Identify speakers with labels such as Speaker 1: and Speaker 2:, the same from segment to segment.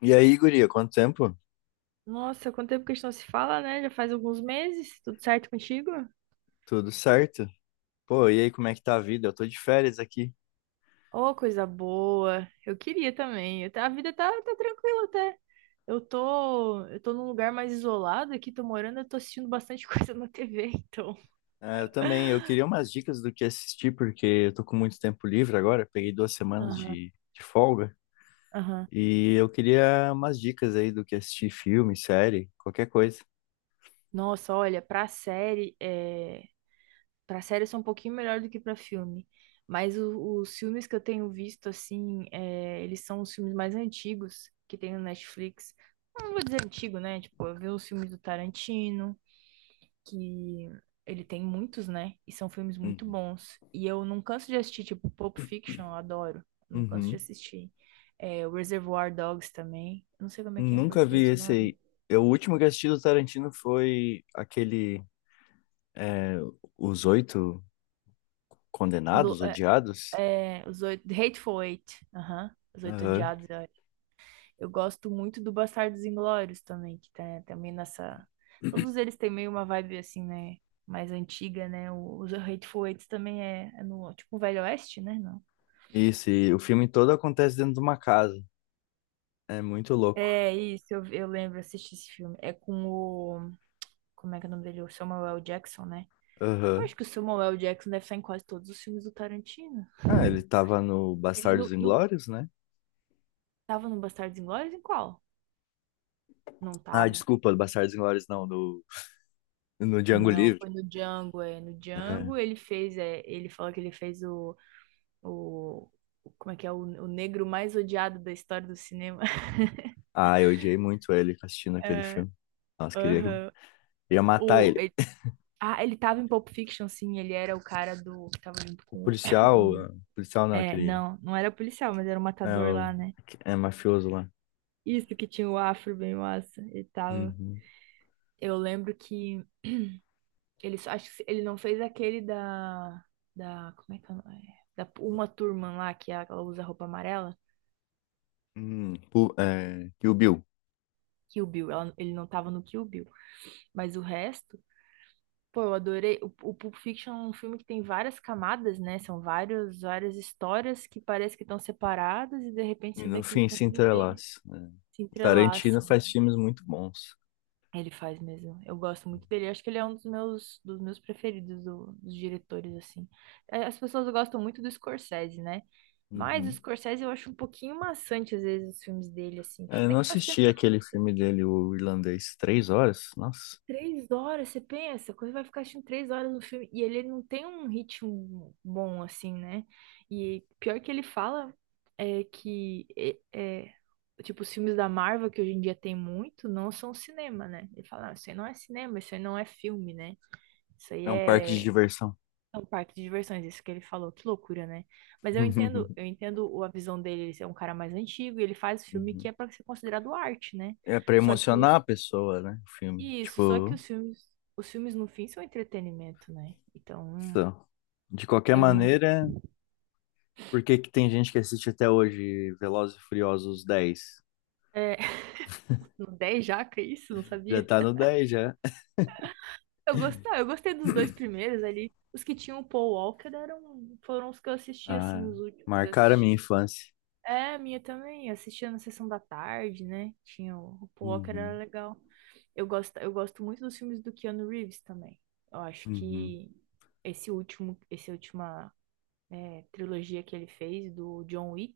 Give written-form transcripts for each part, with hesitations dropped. Speaker 1: E aí, guria, quanto tempo?
Speaker 2: Nossa, quanto tempo que a gente não se fala, né? Já faz alguns meses. Tudo certo contigo?
Speaker 1: Tudo certo? Pô, e aí, como é que tá a vida? Eu tô de férias aqui.
Speaker 2: Ô, coisa boa. Eu queria também. A vida tá tranquila até. Eu tô num lugar mais isolado aqui, tô morando, eu tô assistindo bastante coisa na TV, então.
Speaker 1: Ah, eu também, eu queria umas dicas do que assistir, porque eu tô com muito tempo livre agora, peguei 2 semanas
Speaker 2: Aham,
Speaker 1: de folga,
Speaker 2: aham.
Speaker 1: e eu queria umas dicas aí do que assistir, filme, série, qualquer coisa.
Speaker 2: Nossa, olha, Pra série eu sou um pouquinho melhor do que pra filme. Mas os filmes que eu tenho visto, assim, eles são os filmes mais antigos que tem no Netflix. Não vou dizer antigo, né? Tipo, eu vi os filmes do Tarantino, que ele tem muitos, né? E são filmes muito
Speaker 1: Uhum.
Speaker 2: bons. E eu não canso de assistir, tipo, Pulp Fiction, eu adoro. Não canso de
Speaker 1: Uhum.
Speaker 2: assistir. É, o Reservoir Dogs também. Eu não sei como é que é em
Speaker 1: Nunca vi
Speaker 2: português o
Speaker 1: esse
Speaker 2: nome.
Speaker 1: aí. Eu, o último que assisti do Tarantino foi é, Os Oito
Speaker 2: Englo-
Speaker 1: Condenados,
Speaker 2: É,
Speaker 1: Odiados.
Speaker 2: é, Hateful Eight. Aham. Os Oito
Speaker 1: Aham.
Speaker 2: Odiados. Eu gosto muito do Bastardos Inglórios também, que tá também nessa. Todos eles têm meio uma vibe assim, né? Mais antiga, né? Os Hateful Eight também é no tipo um Velho Oeste, né? Não.
Speaker 1: Isso, e o filme todo acontece dentro de uma casa. É muito louco.
Speaker 2: É isso, eu lembro, assisti esse filme. É com o. Como é que é o nome dele? O Samuel L. Jackson, né? Eu
Speaker 1: Aham.
Speaker 2: acho que o Samuel L. Jackson deve estar em quase todos os filmes do Tarantino.
Speaker 1: Ah, ele tava no
Speaker 2: Ele
Speaker 1: Bastardos
Speaker 2: no, no-
Speaker 1: Inglórios, né?
Speaker 2: Tava no Bastardos Inglórios? Em qual? Não
Speaker 1: Ah,
Speaker 2: tava.
Speaker 1: desculpa, Bastardos Inglórios no Django
Speaker 2: Não,
Speaker 1: Livre.
Speaker 2: foi no Django, é. No
Speaker 1: É.
Speaker 2: Django ele fez, ele falou que ele fez o, como é que é, o negro mais odiado da história do cinema.
Speaker 1: Ah, eu odiei muito ele assistindo aquele
Speaker 2: É,
Speaker 1: filme. Nossa,
Speaker 2: aham.
Speaker 1: queria matar
Speaker 2: O,
Speaker 1: ele.
Speaker 2: ele, Ele tava em Pulp Fiction, sim, ele era o cara do, que tava junto
Speaker 1: O
Speaker 2: com o,
Speaker 1: policial, ah, policial não,
Speaker 2: não, não era policial, mas era o
Speaker 1: é,
Speaker 2: matador
Speaker 1: o,
Speaker 2: lá, né?
Speaker 1: é mafioso lá.
Speaker 2: Isso que tinha o afro bem massa, ele tava.
Speaker 1: Uhum.
Speaker 2: Eu lembro que acho que ele não fez aquele da, como é que ela é? Da uma turma lá que ela usa roupa amarela.
Speaker 1: E o Bill.
Speaker 2: Kill Bill. Ele não tava no Kill Bill. Mas o resto, pô, eu adorei. O Pulp Fiction é um filme que tem várias camadas, né? São várias histórias que parece que estão separadas e de repente
Speaker 1: E
Speaker 2: você vê
Speaker 1: no
Speaker 2: que eles
Speaker 1: fim,
Speaker 2: estão
Speaker 1: se
Speaker 2: tudo meio
Speaker 1: entrelaça, né?
Speaker 2: se
Speaker 1: Tarantino
Speaker 2: entrelaçam.
Speaker 1: faz filmes muito bons.
Speaker 2: Ele faz mesmo. Eu gosto muito dele. Eu acho que ele é um dos meus, preferidos dos diretores, assim. É, as pessoas gostam muito do Scorsese, né? Mas o
Speaker 1: Uhum.
Speaker 2: Scorsese eu acho um pouquinho maçante, às vezes, os filmes dele, assim.
Speaker 1: É, eu
Speaker 2: Até
Speaker 1: não
Speaker 2: que faz tempo
Speaker 1: assisti
Speaker 2: que eu não
Speaker 1: aquele filme dele, o Irlandês, 3 horas? Nossa.
Speaker 2: Três horas, você pensa, quando vai ficar assistindo três horas no filme, e ele não tem um ritmo bom, assim, né? E pior que ele fala é que, tipo, os filmes da Marvel, que hoje em dia tem muito, não são cinema, né? Ele fala, "Ah, isso aí não é cinema, isso aí não é filme, né? Isso aí
Speaker 1: É um parque de
Speaker 2: é
Speaker 1: diversão.
Speaker 2: um parque de diversões", isso que ele falou, que loucura, né? Mas eu entendo a visão dele, ele é um cara mais antigo, e ele faz filme que
Speaker 1: Uhum.
Speaker 2: é pra ser considerado arte, né?
Speaker 1: É pra
Speaker 2: Só que
Speaker 1: emocionar a
Speaker 2: os
Speaker 1: pessoa, né? O filme.
Speaker 2: Isso, só que
Speaker 1: Tipo,
Speaker 2: os filmes no fim são entretenimento, né? Então,
Speaker 1: isso. De qualquer
Speaker 2: eu não.
Speaker 1: maneira, por que que tem gente que assiste até hoje Velozes e Furiosos 10?
Speaker 2: É, no 10 já, que isso, não
Speaker 1: Já
Speaker 2: sabia.
Speaker 1: tá no 10, já.
Speaker 2: Eu gostei dos dois primeiros ali. Os que tinham o Paul Walker foram os que eu assisti, assim,
Speaker 1: Ah,
Speaker 2: os últimos que eu
Speaker 1: marcaram a minha
Speaker 2: assisti.
Speaker 1: infância.
Speaker 2: É, a minha também, eu assistia na sessão da tarde, né? Tinha o Paul Walker, era
Speaker 1: Uhum.
Speaker 2: legal. Eu gosto muito dos filmes do Keanu Reeves também. Eu acho
Speaker 1: Uhum.
Speaker 2: que essa última trilogia que ele fez do John Wick.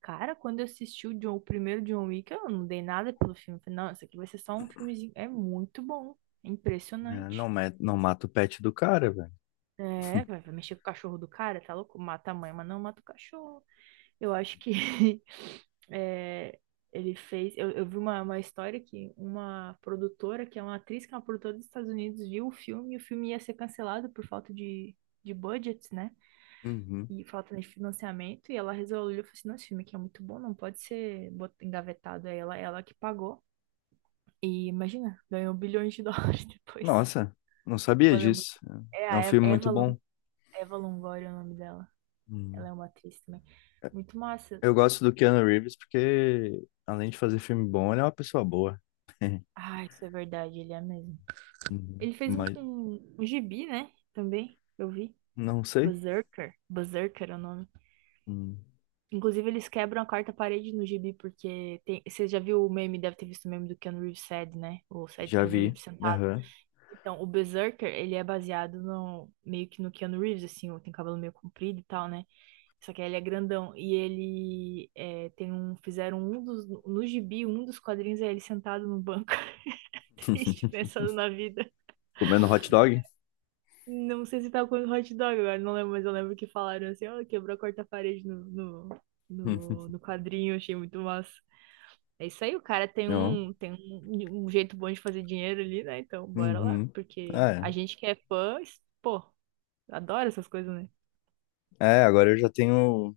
Speaker 2: Cara, quando eu assisti o primeiro John Wick, eu não dei nada pelo filme. Eu falei, não, isso aqui vai ser só um filmezinho. É muito bom. É
Speaker 1: É, não,
Speaker 2: impressionante.
Speaker 1: não mata o pet do cara, velho.
Speaker 2: É, vai mexer com o cachorro do cara, tá louco? Mata a mãe, mas não mata o cachorro. Eu acho que é, ele fez. Eu vi uma história que uma produtora, que é uma atriz, que é uma produtora dos Estados Unidos, viu o filme e o filme ia ser cancelado por falta de budget, né?
Speaker 1: Uhum.
Speaker 2: E falta de financiamento, e ela resolveu, falou assim, não, esse filme aqui é muito bom, não pode ser engavetado, aí ela que pagou, e imagina, ganhou bilhões de dólares depois,
Speaker 1: Nossa, não sabia
Speaker 2: valeu muito,
Speaker 1: disso.
Speaker 2: é
Speaker 1: É
Speaker 2: a
Speaker 1: um
Speaker 2: Eva,
Speaker 1: filme muito bom.
Speaker 2: Eva Longoria é o nome dela,
Speaker 1: Uhum.
Speaker 2: ela é uma atriz também, muito massa.
Speaker 1: Eu gosto do Keanu Reeves porque, além de fazer filme bom, ele é uma pessoa boa.
Speaker 2: Ah, isso é verdade, ele é mesmo,
Speaker 1: Uhum.
Speaker 2: ele fez
Speaker 1: Mas
Speaker 2: um gibi, né, também, eu vi,
Speaker 1: não sei.
Speaker 2: Berserker, Berserker é o nome.
Speaker 1: Hum.
Speaker 2: Inclusive, eles quebram a quarta parede no gibi, porque tem. Você já viu o meme, deve ter visto o meme do Keanu Reeves sad, né? O sad
Speaker 1: Já
Speaker 2: Keanu
Speaker 1: vi.
Speaker 2: Reeves sentado.
Speaker 1: Aham.
Speaker 2: Então, o Berserker, ele é baseado meio que no Keanu Reeves, assim, tem cabelo meio comprido e tal, né? Só que ele é grandão. E ele é, tem um. Fizeram um dos. No gibi, um dos quadrinhos é ele sentado no banco. Triste, pensando na vida.
Speaker 1: Comendo hot dog?
Speaker 2: Não sei se tava comendo hot dog agora, não lembro, mas eu lembro que falaram assim, ó, quebrou a quarta parede
Speaker 1: Uhum.
Speaker 2: no quadrinho, achei muito massa. É isso aí, o cara
Speaker 1: Não.
Speaker 2: um jeito bom de fazer dinheiro ali, né? Então, bora lá,
Speaker 1: Uhum.
Speaker 2: porque
Speaker 1: Ah,
Speaker 2: a
Speaker 1: é.
Speaker 2: gente que é fã, pô, adora essas coisas, né?
Speaker 1: É, agora eu já tenho.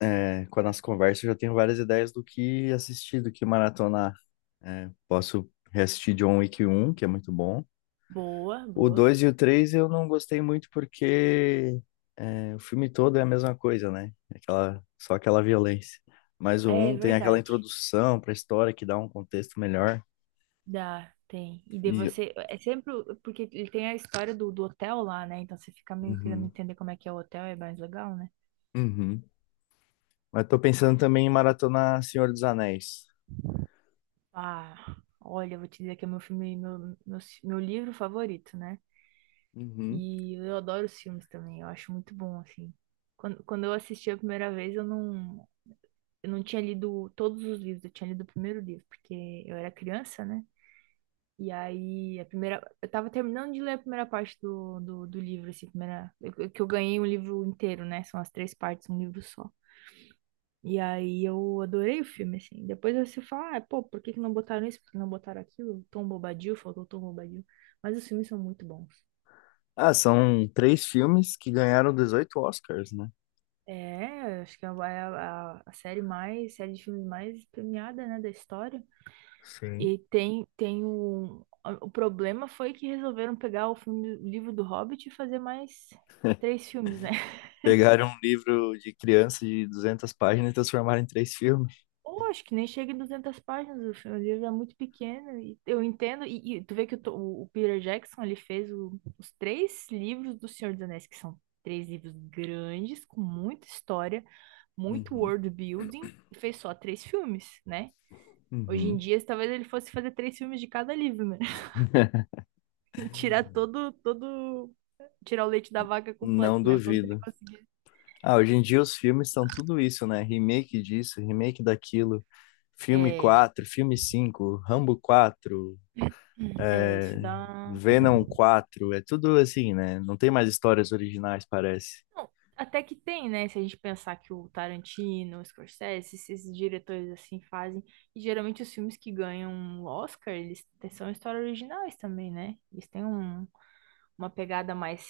Speaker 1: É, com a nossa conversa, eu já tenho várias ideias do que assistir, do que maratonar. É, posso reassistir John Wick 1, que é muito bom.
Speaker 2: Boa,
Speaker 1: O
Speaker 2: boa.
Speaker 1: 2 e o 3 eu não gostei muito porque é, o filme todo é a mesma coisa, né? Aquela, só aquela violência. Mas o
Speaker 2: É
Speaker 1: um tem aquela
Speaker 2: verdade.
Speaker 1: introdução para a história que dá um contexto melhor.
Speaker 2: Dá, tem. E de
Speaker 1: E,
Speaker 2: você, é sempre, porque ele tem a história do hotel lá, né? Então você fica meio querendo
Speaker 1: uhum,
Speaker 2: entender como é que é o hotel, é mais legal, né?
Speaker 1: uhum. Mas tô pensando também em maratonar Senhor dos Anéis.
Speaker 2: Ah, olha, eu vou te dizer que é meu filme, meu livro favorito, né?
Speaker 1: Uhum.
Speaker 2: E eu adoro os filmes também, eu acho muito bom, assim. Quando eu assisti a primeira vez, eu não tinha lido todos os livros, eu tinha lido o primeiro livro, porque eu era criança, né? E aí, eu tava terminando de ler a primeira parte do livro, assim, primeira, que eu ganhei um livro inteiro, né? São as três partes, um livro só. E aí eu adorei o filme, assim. Depois você fala, ah, pô, por que que não botaram isso? Por que não botaram aquilo? Tom Bobadil, faltou Tom Bobadil. Mas os filmes são muito bons.
Speaker 1: Ah, são três filmes que ganharam 18 Oscars, né?
Speaker 2: É, acho que é a série de filmes mais premiada, né, da história.
Speaker 1: Sim.
Speaker 2: E tem um. O problema foi que resolveram pegar o livro do Hobbit e fazer mais três filmes, né?
Speaker 1: Pegaram um livro de criança de 200 páginas e transformaram em três filmes.
Speaker 2: Pô, acho que nem chega em 200 páginas, o livro é muito pequeno, e eu entendo, e tu vê que o Peter Jackson, ele fez os três livros do Senhor dos Anéis, que são três livros grandes, com muita história, muito
Speaker 1: Uhum.
Speaker 2: world building, e fez só três filmes, né? Hoje em
Speaker 1: Uhum.
Speaker 2: dia, talvez ele fosse fazer três filmes de cada livro, né? E tirar o leite da vaca completo,
Speaker 1: Não
Speaker 2: né? Quando ele
Speaker 1: duvido.
Speaker 2: conseguir.
Speaker 1: Ah, hoje em dia os filmes são tudo isso, né? Remake disso, remake daquilo. Filme
Speaker 2: É,
Speaker 1: 4, filme 5, Rambo 4.
Speaker 2: é, isso dá.
Speaker 1: Venom 4, é tudo assim, né? Não tem mais histórias originais, parece.
Speaker 2: Não, até que tem, né? Se a gente pensar que o Tarantino, o Scorsese, esses diretores assim fazem. E geralmente os filmes que ganham um Oscar, são histórias originais também, né? Eles têm uma pegada mais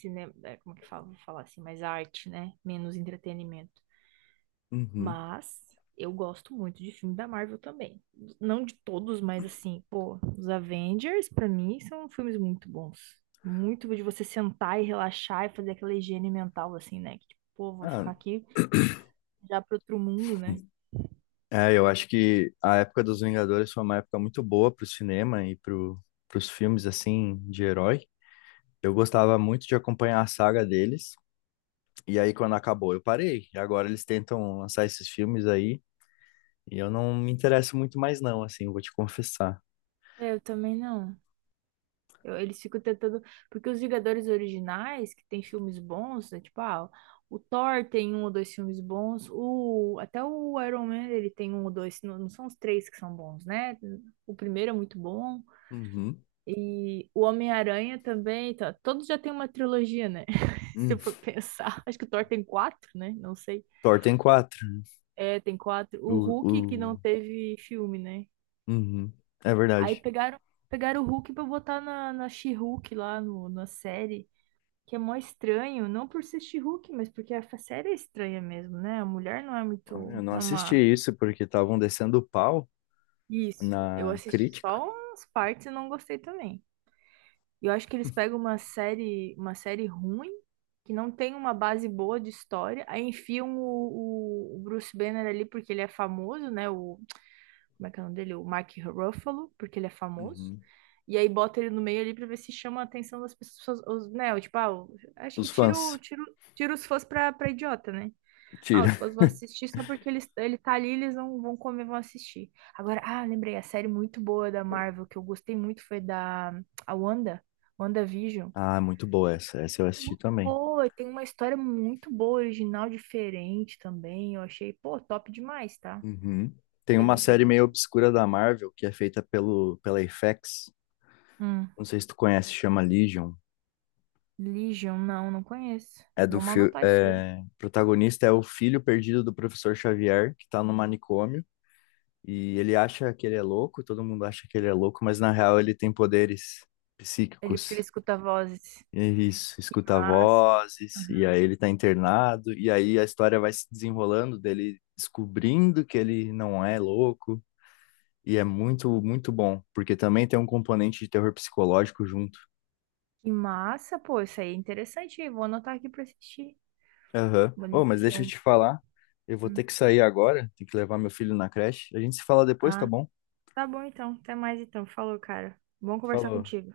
Speaker 2: cinema, como que fala, vou falar assim, mais arte, né? Menos entretenimento.
Speaker 1: Uhum.
Speaker 2: Mas eu gosto muito de filme da Marvel também. Não de todos, mas assim, pô, os Avengers, pra mim, são filmes muito bons. Muito de você sentar e relaxar e fazer aquela higiene mental, assim, né? Que, tipo, pô, vou
Speaker 1: Ah,
Speaker 2: ficar aqui já pro outro mundo, né?
Speaker 1: é, eu acho que a época dos Vingadores foi uma época muito boa pro cinema e pros filmes, assim, de herói. Eu gostava muito de acompanhar a saga deles, e aí quando acabou eu parei. E agora eles tentam lançar esses filmes aí, e eu não me interesso muito mais não, assim, vou te confessar.
Speaker 2: É, eu também não. Eles ficam tentando. Porque os Vingadores originais, que tem filmes bons, é tipo, ah, o Thor tem um ou dois filmes bons. Até o Iron Man, ele tem um ou dois. Não, não são os três que são bons, né? O primeiro é muito bom.
Speaker 1: Uhum.
Speaker 2: E o Homem-Aranha também, tá, todos já tem uma trilogia, né? Se
Speaker 1: Uhum.
Speaker 2: eu for pensar, acho que o Thor tem quatro, né? Não sei.
Speaker 1: Thor tem quatro,
Speaker 2: É, tem quatro.
Speaker 1: o,
Speaker 2: O Hulk que não
Speaker 1: o...
Speaker 2: teve filme, né?
Speaker 1: Uhum. É
Speaker 2: Aí
Speaker 1: verdade.
Speaker 2: pegaram o Hulk pra botar na She-Hulk lá no, na série, que é mó estranho, não por ser She-Hulk, mas porque a série é estranha mesmo, né? A mulher
Speaker 1: Ah, eu não
Speaker 2: não é
Speaker 1: assisti
Speaker 2: uma...
Speaker 1: isso porque estavam descendo o pau
Speaker 2: Isso, eu
Speaker 1: na
Speaker 2: assisti
Speaker 1: crítica.
Speaker 2: só umas partes e não gostei também. E eu acho que eles pegam uma série ruim, que não tem uma base boa de história, aí enfiam o Bruce Banner ali porque ele é famoso, né? Como é que é o nome dele? O Mark Ruffalo, porque ele é famoso.
Speaker 1: Uhum.
Speaker 2: E aí bota ele no meio ali pra ver se chama a atenção das pessoas, os, né? o Tipo, ah, acho
Speaker 1: Os
Speaker 2: que tira,
Speaker 1: fãs.
Speaker 2: tira os fãs pra idiota, né? Ah, os
Speaker 1: Tira.
Speaker 2: fãs vão assistir só porque ele tá ali, eles vão comer, vão assistir. Agora, ah, lembrei, a série muito boa da Marvel, que eu gostei muito, foi da a Wanda, WandaVision.
Speaker 1: Ah, muito boa essa. Essa eu assisti
Speaker 2: Muito
Speaker 1: também.
Speaker 2: boa, e tem uma história muito boa, original, diferente também. Eu achei, pô, top demais, tá?
Speaker 1: Uhum. Tem
Speaker 2: Achei
Speaker 1: uma
Speaker 2: muito
Speaker 1: série
Speaker 2: boa.
Speaker 1: meio obscura da Marvel que é feita pela FX.
Speaker 2: Hum,
Speaker 1: Não sei se tu conhece, chama Legion.
Speaker 2: Legion, não, não conheço. Vamos anotar isso aí.
Speaker 1: O protagonista é o filho perdido do professor Xavier, que tá no manicômio. E ele acha que ele é louco, todo mundo acha que ele é louco, mas na real ele tem poderes
Speaker 2: Porque
Speaker 1: psíquicos.
Speaker 2: ele escuta vozes.
Speaker 1: É isso, escuta
Speaker 2: Massa.
Speaker 1: vozes, e
Speaker 2: Aham.
Speaker 1: aí ele tá internado, e aí a história vai se desenrolando dele descobrindo que ele não é louco, e é muito, muito bom, porque também tem um componente de terror psicológico junto.
Speaker 2: Que massa, pô, isso aí é interessante. Vou anotar aqui pra assistir.
Speaker 1: Aham. Ô, mas deixa eu
Speaker 2: Legion.
Speaker 1: te falar, eu vou
Speaker 2: Hum.
Speaker 1: ter que sair agora, tenho que levar meu filho na creche. A gente se fala depois, tá
Speaker 2: Ah,
Speaker 1: bom?
Speaker 2: tá bom então. Até mais então. Falou, cara. Bom conversar
Speaker 1: Falou.
Speaker 2: contigo.